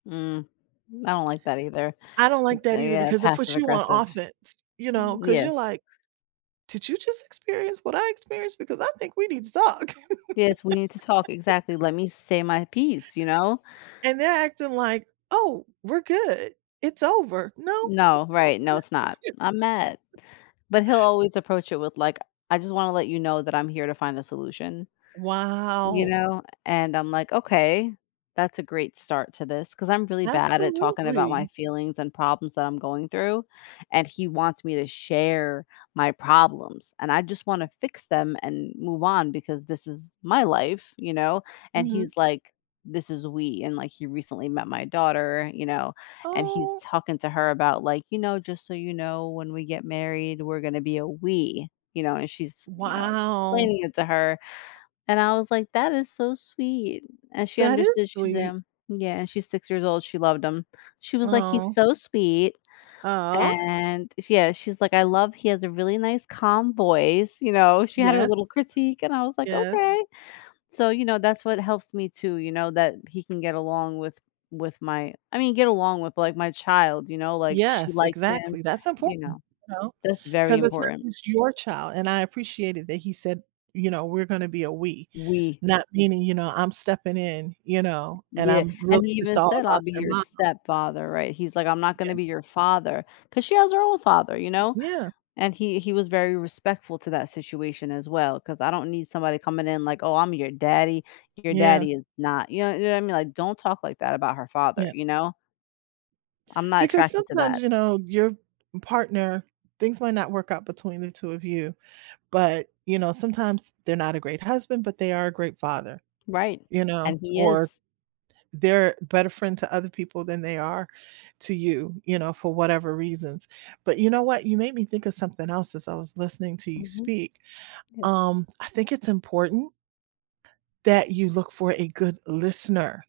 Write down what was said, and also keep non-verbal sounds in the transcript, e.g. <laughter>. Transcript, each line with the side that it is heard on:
left: Mm, I don't like that either.
right: I don't like
left: It's
right: that either
left: a, uh,
right: because it
left: passive
right: puts you on
left: aggressive
right: offense, you know, 'cause you're
left: Yes.
right: like, "Did you just experience what I experienced because I think we need to talk."
left: Yes, we need to talk
right: <laughs>
left: exactly, "Let me say my piece," you know.
right: And they're acting like, "Oh, we're good, it's over, no?"
left: No, right, no, it's not. I'm mad,
right: <chuckles>
left: but he'll always approach it with like, "I just wanna let you know that I'm here to find a solution." You
right: Wow.
left: know, and I'm like, "Okay, that's a great start to this" 'cause I'm really bad at it talking about my
right: Absolutely.
left: feelings and problems that I'm going through, and he wants me to share my problems, and I just wanna fix them and move on because this is my life, you know, and he's
right: Mhm.
left: like, "This is we," and like he recently met my daughter, you know, and he's
right: Oh.
left: talking to her about like, "You know, just so you know, when we get married we're going to be a we," you know, and she's you know,
right: Wow.
left: explaining it to her, and I was like, "That is so sweet," and she
right: That
left: understood,
right: is
left: she's,
right: sweet.
left: um Yeah, and she's 6 years old, she loved him, she was like, "He's
right: Oh.
left: so sweet,"
right: Aw.
left: and yeah, she's like, "I love he has a really nice calm voice," you know, she had her
right: Yes.
left: little critique, and I was like,
right: Yes.
left: "Okay," so you know, that's what helps me to, you know, that he can get along with with my I mean, get along with like my child, you know, like she
right: Yes,
left: likes him,
right: exactly, that's
left: you know,
right: important, you know,
left: that's very
right: 'cause it's not
left: important.
right: just your child, and I appreciated that he said, you know, "We're gonna be a we,"
left: We.
right: not meaning, you know, "I'm stepping in, you know, and
left: Yeah,
right: I'm really
left: and he
right: just
left: even
right: all
left: said, "I'll
right: about
left: be
right: your
left: your
right: momma."
left: stepfather," right, he's like, "I'm not gonna
right: Yeah.
left: be your father," 'cause she has her own father, you know,
right: Yeah.
left: and he he was very respectful to that situation as well, 'cause I don't need somebody coming in like, "Oh, I'm your daddy, your
right: Yeah.
left: daddy is not" you know you know what I mean, like "Don't talk like that about her father,"
right: Yeah.
left: you know. I'm not
right: Because
left: attracted to
right: sometimes,
left: that.
right: you know, your partner things might not work out between the 2 of you, but, you know, sometimes they're not a great husband, but they are a great father,
left: Right,
right: you know,
left: and he
right: or
left: is.
right: they're a better friend to other people than they are to you, you know, for whatever reasons, but you know what, you made me think of something else as I was listening to you
left: Mhm.
right: speak,
left: Yes.
right: um, I think it's important that you look for a good listener.